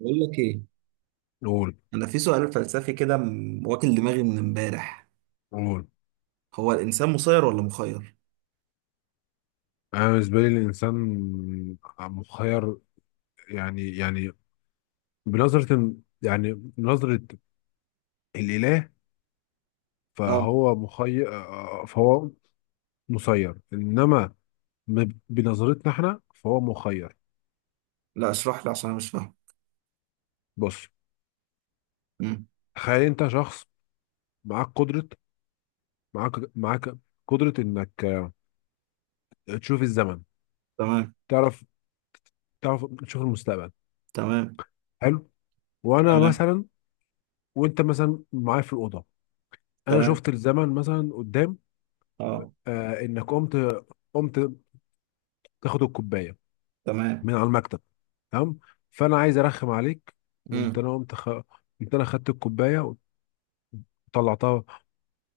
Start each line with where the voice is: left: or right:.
right: بقول لك ايه.
left: قول
right: انا في سؤال فلسفي كده، واكل دماغي من امبارح.
left: قول.
right: هو الانسان مسير ولا مخير؟
left: انا بالنسبه لي الانسان مخير. يعني بنظره، يعني نظره الاله،
right: اه.
left: فهو مخير. فهو مسير، انما بنظرتنا احنا فهو مخير.
right: لا اشرح لي عشان انا مش فاهم.
left: بص،
right: امم
left: تخيل انت شخص معاك قدره معاك معاك قدره انك تشوف الزمن،
right: تمام.
left: تعرف تعرف تشوف المستقبل.
right: تمام.
left: حلو. وانا
right: تمام.
left: مثلا وانت مثلا معايا في الاوضه، انا
right: تمام.
left: شفت الزمن مثلا قدام،
right: اه.
left: انك قمت تاخد الكوبايه
right: تمام.
left: من على المكتب. تمام. فانا عايز ارخم عليك، وقمت
right: امم.
left: انا قمت خ... قمت انا خدت الكوبايه وطلعتها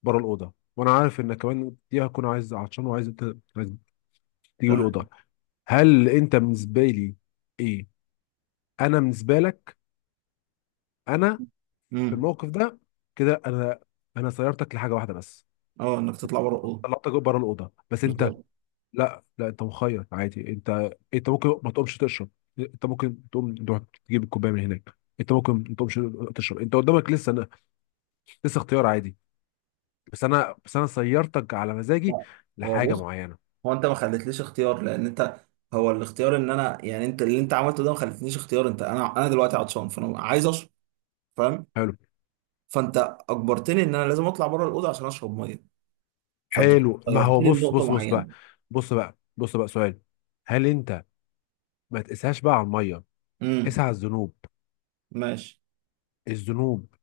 left: بره الاوضه، وانا عارف انك كمان دي هكون عايز عطشان وعايز ت- عايز تجيب
right: تمام.
left: الاوضه. هل انت بالنسبه لي ايه انا بالنسبه لك، انا في
right: امم.
left: الموقف ده، كده انا سيرتك لحاجه واحده بس،
right: اه، انك تطلع بره الاوضه.
left: طلعتك بره الاوضه. بس انت
right: بالظبط.
left: لا، لا، انت مخير عادي. انت انت ممكن ما تقومش تشرب، انت ممكن تقوم تروح تجيب الكوبايه من هناك، انت ممكن ما تقومش تشرب. انت قدامك لسه، لسه اختيار عادي. بس انا سيرتك على مزاجي
right: لا. هو
left: لحاجه
right: بص،
left: معينه.
right: هو انت ما خليتليش اختيار، لان انت، هو الاختيار ان انا، يعني انت اللي انت عملته ده ما خليتنيش اختيار. انت انا دلوقتي عطشان فانا عايز اشرب. فاهم؟
left: حلو،
right: فانت اجبرتني ان انا لازم اطلع بره الاوضه عشان اشرب ميه، فانت
left: حلو. ما هو
right: خيرتني
left: بص
right: لنقطه
left: بص بص بقى،
right: معينه.
left: بص بقى، بص بقى سؤال. هل انت ما تقساش بقى على الميه،
right: امم.
left: قسها على الذنوب.
right: ماشي.
left: الذنوب،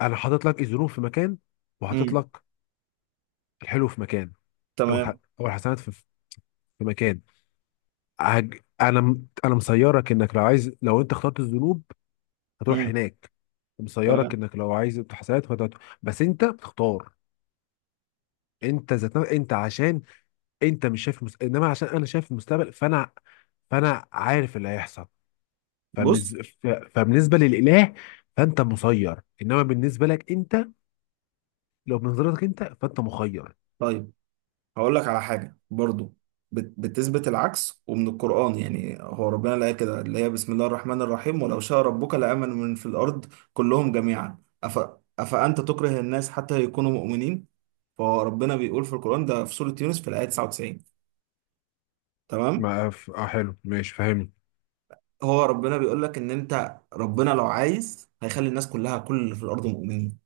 left: انا حاطط لك الذنوب في مكان، وحاطط
right: امم.
left: لك الحلو في مكان،
right: تمام.
left: او الحسنات في مكان. انا مسيرك انك لو عايز، لو انت اخترت الذنوب هتروح
right: امم.
left: هناك، مسيرك
right: تمام.
left: انك لو عايز الحسنات فهتروح، بس انت بتختار. انت عشان انت مش شايف مس... انما عشان انا شايف المستقبل فانا عارف اللي هيحصل.
right: بص.
left: فبالنسبه للاله فانت مسير، انما بالنسبه لك انت، لو بنظرتك انت فانت مخير.
right: طيب هقول لك على حاجه برضو بتثبت العكس ومن القران. يعني هو ربنا، لا كده، اللي هي بسم الله الرحمن الرحيم، ولو شاء ربك لامن من في الارض كلهم جميعا، افانت تكره الناس حتى يكونوا مؤمنين. فهو ربنا بيقول في القران ده في سوره يونس في الايه 99. تمام.
left: ما ف... اه حلو ماشي، فاهمني.
right: هو ربنا بيقول لك ان انت، ربنا لو عايز هيخلي الناس كلها، كل اللي في الارض، مؤمنين.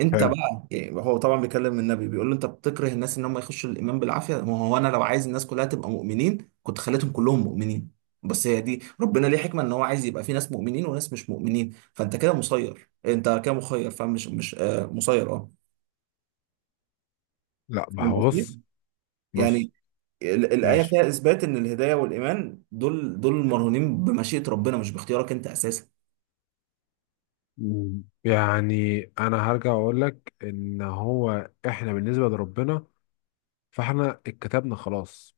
right: انت
left: حلو.
right: بقى إيه، هو طبعا بيكلم النبي، بيقول له انت بتكره الناس ان هم يخشوا الايمان بالعافيه، ما هو انا لو عايز الناس كلها تبقى مؤمنين كنت خليتهم كلهم مؤمنين. بس هي دي، ربنا ليه حكمه ان هو عايز يبقى في ناس مؤمنين وناس مش مؤمنين. فانت كده مسير، انت كده مخير، فمش مش آه مسير، اه.
left: لا، ما
right: فاهم
left: هو
right: قصدي؟
left: بص، بص.
right: يعني الايه
left: ماشي.
right: فيها اثبات ان الهدايه والايمان دول مرهونين بمشيئه ربنا، مش باختيارك انت اساسا.
left: مم. يعني انا هرجع اقول لك ان هو احنا بالنسبه لربنا فاحنا اتكتبنا، خلاص.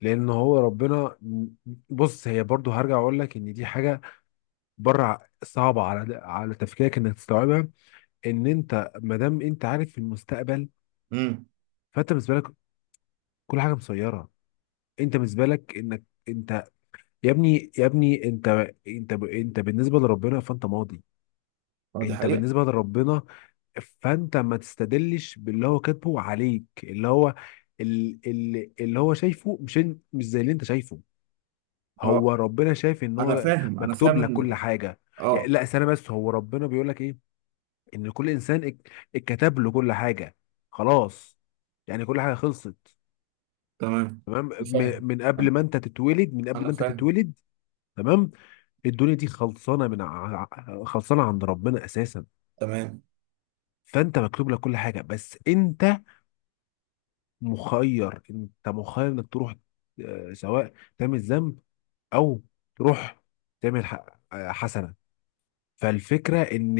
left: لان هو ربنا، بص، هي برضو هرجع اقول لك ان دي حاجه بره صعبه على تفكيرك انك تستوعبها. ان انت ما دام انت عارف في المستقبل،
right: امم.
left: فانت بالنسبه لك كل حاجه مسيره. انت بالنسبه لك انك انت يا ابني، يا ابني انت، انت بالنسبه لربنا فانت ماضي.
right: اه، دي
left: انت
right: حقيقه.
left: بالنسبه لربنا فانت ما تستدلش باللي هو كاتبه عليك، اللي هو اللي هو شايفه، مش زي اللي انت شايفه.
right: اه
left: هو ربنا شايف ان
right: انا
left: هو
right: فاهم، انا
left: مكتوب
right: فاهم
left: لك كل
right: ان،
left: حاجه. يعني
right: اه.
left: لا استنى بس، هو ربنا بيقول لك ايه؟ ان كل انسان اتكتب له كل حاجه، خلاص. يعني كل حاجه خلصت.
right: تمام.
left: تمام،
right: فاهم،
left: من قبل ما انت تتولد،
right: انا فاهم.
left: تمام. الدنيا دي خلصانه من خلصانه عند ربنا اساسا.
right: تمام.
left: فانت مكتوب لك كل حاجه، بس انت مخير. انك تروح سواء تعمل ذنب، او تروح تعمل ح- حسنه. فالفكره ان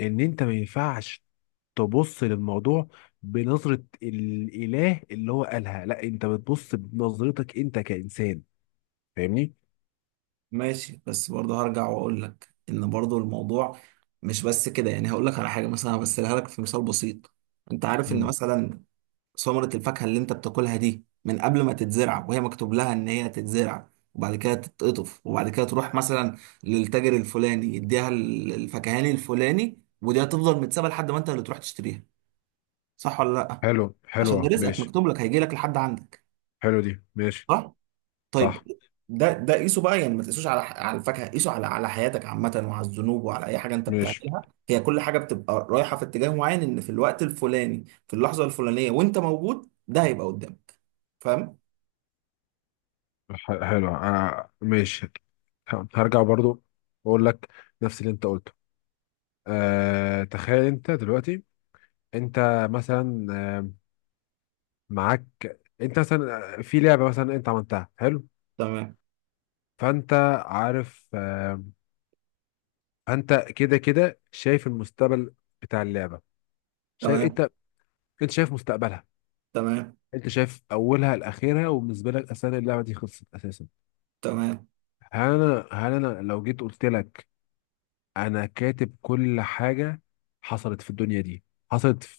left: انت ما ينفعش تبص للموضوع بنظره الاله اللي هو قالها، لا، انت بتبص بنظرتك انت كانسان. فاهمني.
right: ماشي. بس برضه هرجع واقول لك ان برضه الموضوع مش بس كده. يعني هقول لك على حاجه مثلا، همثلها لك في مثال بسيط. انت عارف ان
left: مم.
right: مثلا ثمره الفاكهه اللي انت بتاكلها دي، من قبل ما تتزرع وهي مكتوب لها ان هي تتزرع، وبعد كده تتقطف، وبعد كده تروح مثلا للتاجر الفلاني، يديها الفكهاني الفلاني، ودي هتفضل متسابه لحد ما انت اللي تروح تشتريها. صح ولا لا؟
left: حلو.
right: عشان ده
left: حلوة،
right: رزقك
left: ماشي.
right: مكتوب لك، هيجي لك لحد عندك.
left: حلو دي، ماشي.
right: صح؟
left: صح.
right: طيب ده قيسه بقى. يعني ما تقيسوش على الفاكهه، قيسه على حياتك عامه، وعلى الذنوب، وعلى اي حاجه انت
left: ماشي.
right: بتعملها. هي كل حاجه بتبقى رايحه في اتجاه معين، ان في الوقت الفلاني، في اللحظه الفلانيه وانت موجود، ده هيبقى قدامك. فاهم؟
left: حلوة آه، ماشي. هرجع برضو أقول لك نفس اللي أنت قلته. أه، تخيل انت دلوقتي، انت مثلا آه، معاك انت مثلا في لعبة مثلا انت عملتها، حلو.
right: تمام.
left: فانت عارف فانت كده شايف المستقبل بتاع اللعبة. شايف
right: تمام.
left: انت، انت شايف مستقبلها،
right: تمام.
left: انت شايف اولها لاخرها، وبالنسبة لك اصلا اللعبة دي خلصت اساسا.
right: تمام.
left: هل انا لو جيت قلت لك انا كاتب كل حاجة حصلت في الدنيا دي، حصلت في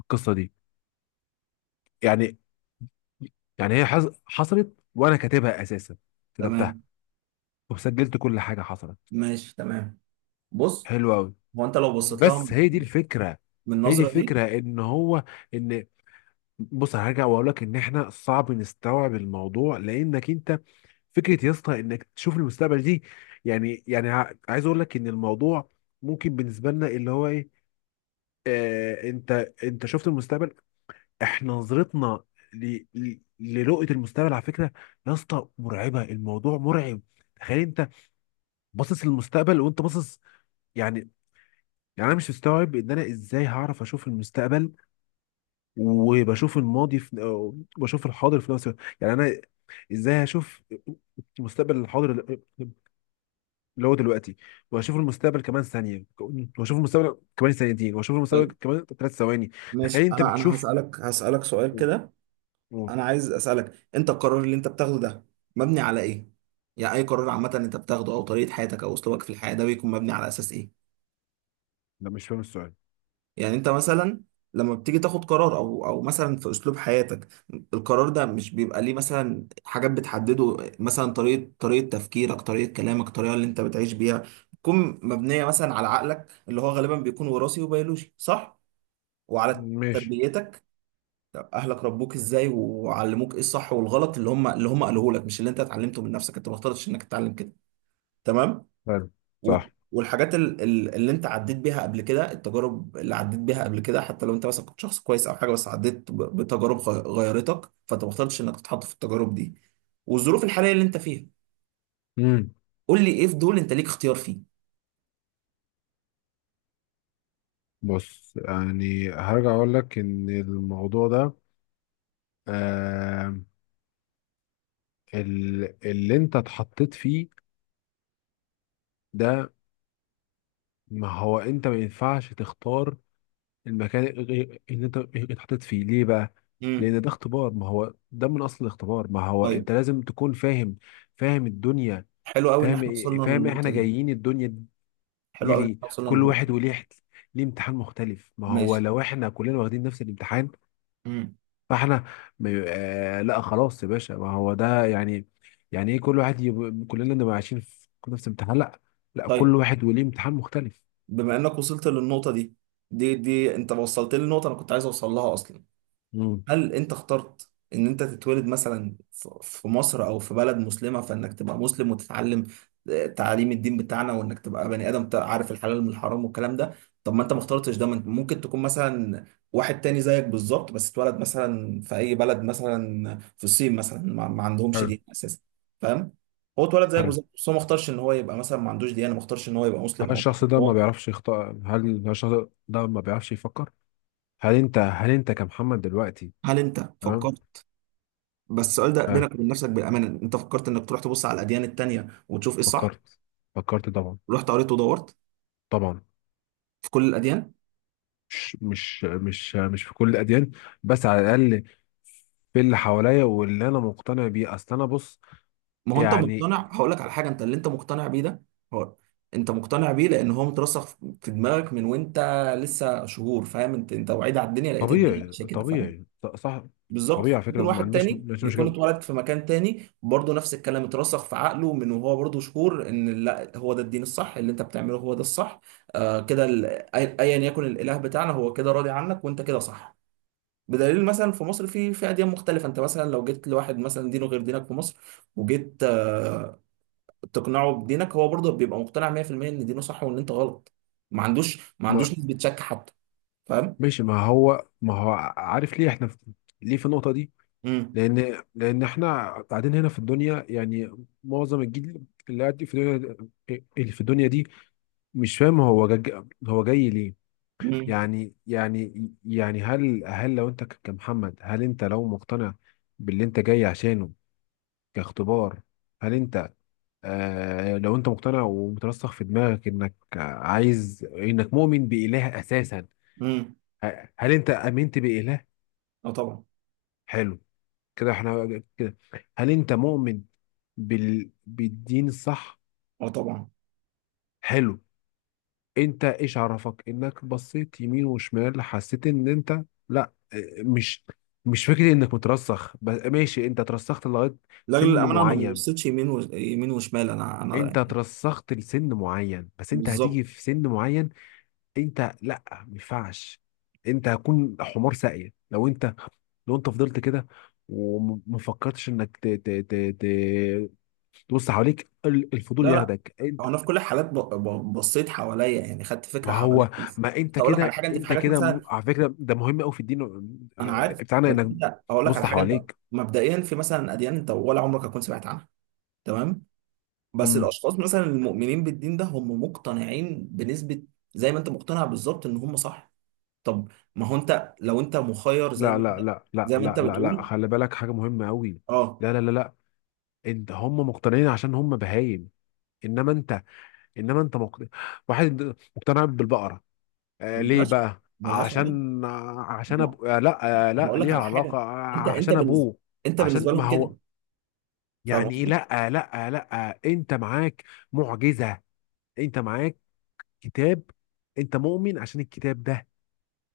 left: القصة دي، يعني يعني هي حصلت وانا كاتبها اساسا، كتبتها
right: تمام.
left: وسجلت كل حاجه حصلت.
right: ماشي. تمام. بص،
left: حلو قوي.
right: هو انت لو بصيت لها
left: بس هي دي الفكره
right: من
left: هي دي
right: النظره دي.
left: الفكره ان هو، ان، بص، هرجع واقول لك ان احنا صعب نستوعب الموضوع لانك انت، فكره يا اسطى انك تشوف المستقبل دي، يعني عايز اقول لك ان الموضوع ممكن بالنسبه لنا اللي هو ايه. آه، انت، انت شفت المستقبل. احنا نظرتنا لرؤية المستقبل، على فكرة يا اسطى مرعبة، الموضوع مرعب. تخيل انت باصص للمستقبل وانت باصص، يعني يعني انا مش مستوعب ان انا ازاي هعرف اشوف المستقبل وبشوف الماضي في، أو بشوف الحاضر في نفس الوقت. يعني انا ازاي هشوف المستقبل الحاضر اللي هو دلوقتي، واشوف المستقبل كمان ثانيه، واشوف المستقبل كمان ثانيتين، واشوف المستقبل
right: طيب
left: كمان ثلاث ثواني.
right: ماشي.
left: تخيل انت
right: انا
left: بتشوف
right: هسالك سؤال
left: و-
right: كده.
left: و-
right: انا عايز اسالك، انت القرار اللي انت بتاخده ده مبني على ايه؟ يعني اي قرار عامه انت بتاخده، او طريقه حياتك او اسلوبك في الحياه، ده بيكون مبني على اساس ايه؟
left: لا، مش فاهم السؤال.
right: يعني انت مثلا لما بتيجي تاخد قرار، او مثلا في اسلوب حياتك، القرار ده مش بيبقى ليه مثلا حاجات بتحدده؟ مثلا طريقه تفكيرك، طريقه كلامك، الطريقه اللي انت بتعيش بيها، تكون مبنيه مثلا على عقلك اللي هو غالبا بيكون وراثي وبيولوجي، صح؟ وعلى
left: ماشي.
right: تربيتك. طب اهلك ربوك ازاي وعلموك ايه الصح والغلط؟ اللي هم قالوه لك، مش اللي انت اتعلمته من نفسك. انت ما اخترتش انك تتعلم كده. تمام.
left: حلو. صح.
right: والحاجات اللي انت عديت بيها قبل كده، التجارب اللي عديت بيها قبل كده، حتى لو انت مثلا كنت شخص كويس او حاجه، بس عديت بتجارب غيرتك. فانت ما اخترتش انك تتحط في التجارب دي. والظروف الحاليه اللي انت فيها،
left: امم.
right: قول لي ايه في دول انت ليك اختيار فيه؟
left: بص، يعني هرجع اقول لك ان الموضوع ده، آه، اللي انت اتحطيت فيه ده، ما هو انت ما ينفعش تختار المكان اللي انت اتحطيت فيه. ليه بقى؟
right: امم.
left: لان ده اختبار، ما هو ده من اصل الاختبار. ما هو
right: طيب.
left: انت لازم تكون فاهم، فاهم الدنيا،
right: حلو قوي ان احنا وصلنا
left: فاهم إيه احنا
right: للنقطه دي.
left: جايين الدنيا
right: حلو
left: دي
right: قوي ان
left: ليه.
right: احنا وصلنا
left: كل
right: للنقطه
left: واحد
right: دي.
left: وليه ليه امتحان مختلف، ما هو
right: ماشي.
left: لو احنا كلنا واخدين نفس الامتحان
right: امم.
left: فاحنا آه لا خلاص يا باشا، ما هو ده يعني، يعني ايه كل واحد كلنا نبقى عايشين في نفس امتحان، لا، لا
right: طيب.
left: كل واحد وليه امتحان مختلف.
right: بما انك وصلت للنقطة دي، دي انت وصلت لي النقطة انا كنت عايز اوصل لها اصلا.
left: امم.
right: هل انت اخترت ان انت تتولد مثلا في مصر او في بلد مسلمة، فانك تبقى مسلم وتتعلم تعاليم الدين بتاعنا، وانك تبقى بني ادم عارف الحلال من الحرام والكلام ده؟ طب ما انت ما اخترتش ده. ما انت ممكن تكون مثلا واحد تاني زيك بالظبط، بس اتولد مثلا في اي بلد، مثلا في الصين مثلا، ما عندهمش
left: حلو،
right: دين اساسا. فاهم؟ هو اتولد زيك
left: حلو.
right: بالظبط، بس هو ما اختارش ان هو يبقى، مثلا ما عندوش ديانة، ما اختارش ان هو يبقى
left: هل
right: مسلم او مش.
left: الشخص ده ما
right: هو،
left: بيعرفش يخطأ؟ هل الشخص ده ما بيعرفش يفكر؟ هل انت كمحمد دلوقتي.
right: هل انت
left: تمام.
right: فكرت؟ بس السؤال ده
left: آه،
right: بينك وبين نفسك، بالامانه، انت فكرت انك تروح تبص على الاديان التانيه وتشوف ايه الصح؟
left: فكرت، فكرت طبعا.
right: رحت قريت ودورت
left: طبعا.
right: في كل الاديان؟
left: مش في كل الاديان، بس على الاقل في اللي حواليا واللي انا مقتنع بيه. اصل انا بص
right: ما هو انت
left: يعني،
right: مقتنع. هقول لك على حاجه، انت اللي انت مقتنع بيه ده، هو انت مقتنع بيه لان هو مترسخ في دماغك من وانت لسه شهور. فاهم؟ انت وعيد على الدنيا لقيت الدنيا
left: طبيعي،
right: ماشيه كده. فاهم؟
left: طبيعي صح. طبيعي
right: بالظبط.
left: على
right: ممكن
left: فكره، ما
right: واحد
left: عنديش، ما
right: تاني
left: عنديش
right: يكون
left: مشكله.
right: اتولد في مكان تاني برضه، نفس الكلام اترسخ في عقله من وهو برضه شهور ان لا هو ده الدين الصح. اللي انت بتعمله هو ده الصح. آه كده، ايا يكن الاله بتاعنا، هو كده راضي عنك وانت كده صح. بدليل، مثلا في مصر، في اديان مختلفه. انت مثلا لو جيت لواحد مثلا دينه غير دينك في مصر، وجيت تقنعه بدينك، هو برضه بيبقى مقتنع 100% ان دينه صح وان انت غلط. ما عندوش، ما
left: ما،
right: عندوش نسبه شك حتى. فاهم؟
left: ماشي. ما هو، ما هو عارف ليه احنا ليه في النقطه دي؟
right: امم.
left: لان، لان احنا قاعدين هنا في الدنيا يعني، معظم الجيل اللي قاعد في الدنيا، اللي في الدنيا دي، مش فاهم هو هو جاي ليه.
right: امم.
left: يعني يعني يعني هل لو انت كمحمد، هل انت لو مقتنع باللي انت جاي عشانه كاختبار، هل انت، آه لو انت مقتنع ومترسخ في دماغك انك عايز، انك مؤمن بإله اساسا،
right: امم.
left: هل انت امنت بإله؟
right: اه، طبعا.
left: حلو. كده احنا كده، هل انت مؤمن بالدين الصح؟
right: اه، طبعا.
left: حلو. انت ايش عرفك انك بصيت يمين وشمال حسيت ان انت، لا مش، مش فكرة انك مترسخ بس، ماشي انت ترسخت لغاية
right: لاجل
left: سن
right: الامانه، انا ما
left: معين.
right: بصيتش يمين، يمين وشمال. انا
left: انت ترسخت لسن معين بس انت
right: بالظبط.
left: هتيجي في سن معين. انت لا، ما ينفعش، انت هتكون حمار ساقية لو انت، لو انت فضلت كده وما فكرتش انك ت... تبص حواليك،
right: لا،
left: الفضول
right: لا.
left: ياخدك انت.
right: هو انا في كل الحالات بصيت حواليا، يعني خدت فكره
left: ما
right: حواليا
left: هو،
right: بس.
left: ما انت
right: اقول لك على
left: كده،
right: حاجه، انت في
left: انت
right: حاجات
left: كده
right: مثلا.
left: على فكرة ده مهم قوي في الدين
right: انا عارف،
left: بتاعنا
right: بس
left: انك
right: انت اقول لك على
left: تبص
right: حاجه. انت
left: حواليك.
right: مبدئيا في مثلا اديان انت ولا عمرك هتكون سمعت عنها. تمام. بس
left: مم.
right: الاشخاص مثلا المؤمنين بالدين ده هم مقتنعين بنسبه زي ما انت مقتنع بالظبط ان هم صح. طب ما هو انت لو انت مخير، زي
left: لا،
right: ما انت،
left: لا، لا، لا،
right: زي ما
left: لا،
right: انت
left: لا، لا،
right: بتقول.
left: خلي بالك حاجة مهمة قوي.
right: اه.
left: لا، لا، لا، لا، انت هم مقتنعين عشان هم بهايم. انما انت، انما انت مقتنع. واحد مقتنع بالبقرة آه ليه
right: ملهاش
left: بقى؟
right: ملهاش علاقه.
left: عشان، آه لا، آه لا
right: هقول لك
left: ليها
right: على
left: علاقة
right: حاجه،
left: آه،
right: انت انت
left: عشان
right: بالنسبه
left: ابوه.
right: انت
left: عشان
right: بالنسبه
left: ما
right: لهم كده.
left: هو
right: فاهم
left: يعني ايه،
right: قصدي؟
left: لا لا لا انت معاك معجزة، انت معاك كتاب، انت مؤمن عشان الكتاب ده.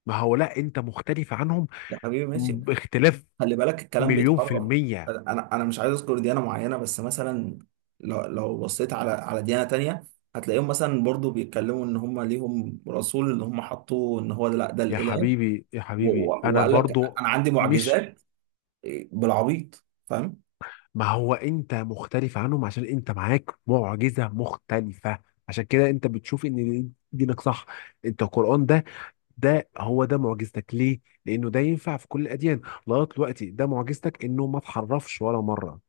left: ما هو لا، انت مختلف عنهم
right: يا حبيبي ماشي،
left: باختلاف
right: خلي بالك الكلام
left: مليون في
right: بيتحرر.
left: المية.
right: انا مش عايز اذكر ديانه معينه، بس مثلا، لو بصيت على ديانه تانية، هتلاقيهم مثلا برضو بيتكلموا ان هم ليهم رسول اللي هم حطوه ان هو ده، لا ده
left: يا
right: الاله،
left: حبيبي، يا حبيبي انا
right: وقال لك
left: برضو
right: انا عندي
left: مش،
right: معجزات، بالعبيط، فاهم؟
left: ما هو انت مختلف عنهم عشان انت معاك معجزة مختلفة، عشان كده انت بتشوف ان دينك صح. انت القرآن ده، ده هو ده معجزتك ليه؟ لأنه ده ينفع في كل الأديان لغاية دلوقتي. ده معجزتك إنه ما اتحرفش ولا مرة.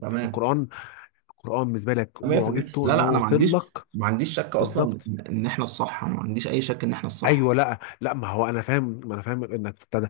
right: تمام.
left: القرآن القرآن بالنسبة لك
right: 100%،
left: معجزته
right: لا،
left: إنه
right: لا، انا ما
left: وصل
right: عنديش،
left: لك.
right: ما عنديش شك اصلا
left: بالظبط.
right: ان إن احنا الصح. انا ما عنديش اي شك ان احنا الصح.
left: أيوه. لا، لا، ما هو أنا فاهم، ما أنا فاهم إنك ابتدى،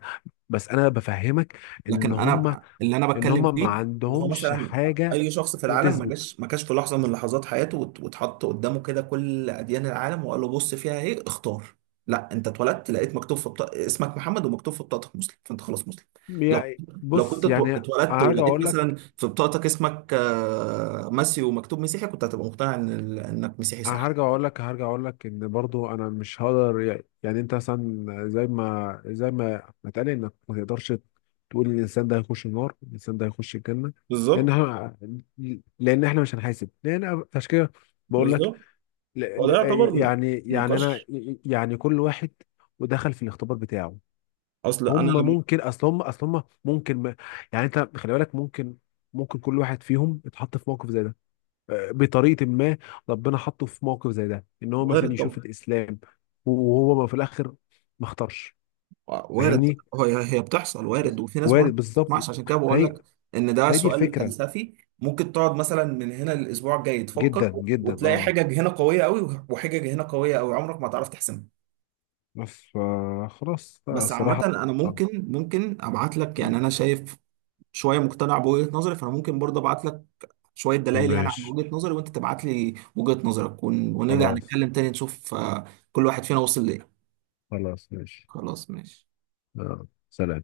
left: بس أنا بفهمك إن
right: لكن
left: هم،
right: انا اللي انا
left: إن
right: بتكلم
left: هم ما
right: فيه ان هو
left: عندهمش
right: مثلا،
left: حاجة
right: اي شخص في العالم ما
left: تثبت.
right: جاش، ما كانش في لحظه من لحظات حياته واتحط قدامه كده كل اديان العالم وقال له بص فيها ايه اختار. لا، انت اتولدت لقيت مكتوب في بطاقة اسمك محمد ومكتوب في بطاقتك مسلم، فانت خلاص مسلم. لو
left: يعني
right: كنت
left: بص، يعني أنا
right: اتولدت
left: هرجع
right: ولقيت
left: أقول
right: مثلا
left: لك،
right: في بطاقتك اسمك ماسيو ومكتوب مسيحي، كنت هتبقى مقتنع ان انك مسيحي،
left: انا
right: صح؟
left: هرجع اقول لك هرجع اقول لك ان برضو انا مش هقدر. يعني انت مثلا زي ما ما اتقال انك ما تقدرش تقول ان الانسان ده هيخش النار، الانسان ده هيخش الجنه، لان
right: بالظبط،
left: ه- لان احنا مش هنحاسب، لان عشان كده بقول لك.
right: بالظبط.
left: ل-
right: هو
left: ل-
right: ده يعتبر
left: يعني انا،
right: نقاش.
left: يعني كل واحد ودخل في الاختبار بتاعه.
right: اصل انا
left: هم
right: لما.
left: ممكن، اصل هم اصل هم ممكن ما، يعني انت خلي بالك، ممكن كل واحد فيهم اتحط في موقف زي ده، بطريقه ما ربنا حطه في موقف زي ده ان هو مثلا
right: وارد
left: يشوف
right: طبعا.
left: الاسلام، وهو ما في الاخر ما اختارش.
right: وارد.
left: فاهمني.
right: هي هي بتحصل، وارد. وفي ناس برضه
left: وارد
right: ما
left: بالظبط.
right: بتسمعش، عشان كده بقول
left: فهي
right: لك ان ده
left: فهي دي
right: سؤال
left: الفكره.
right: فلسفي، ممكن تقعد مثلا من هنا للاسبوع الجاي تفكر،
left: جدا جدا،
right: وتلاقي
left: اه.
right: حجج هنا قويه قوي، وحجج هنا قويه قوي، عمرك ما هتعرف تحسمها.
left: بس فا خلاص بقى
right: بس عامه
left: الصراحه.
right: انا
left: آه.
right: ممكن، ابعت لك. يعني انا شايف شويه مقتنع بوجهه نظري، فانا ممكن برضه ابعت لك شويه دلائل، يعني عن
left: ماشي.
right: وجهه نظري، وانت تبعت لي وجهه نظرك، ونرجع
left: خلاص.
right: نتكلم تاني نشوف كل واحد فينا وصل لايه.
left: خلاص، ماشي.
right: خلاص ماشي.
left: آه. سلام.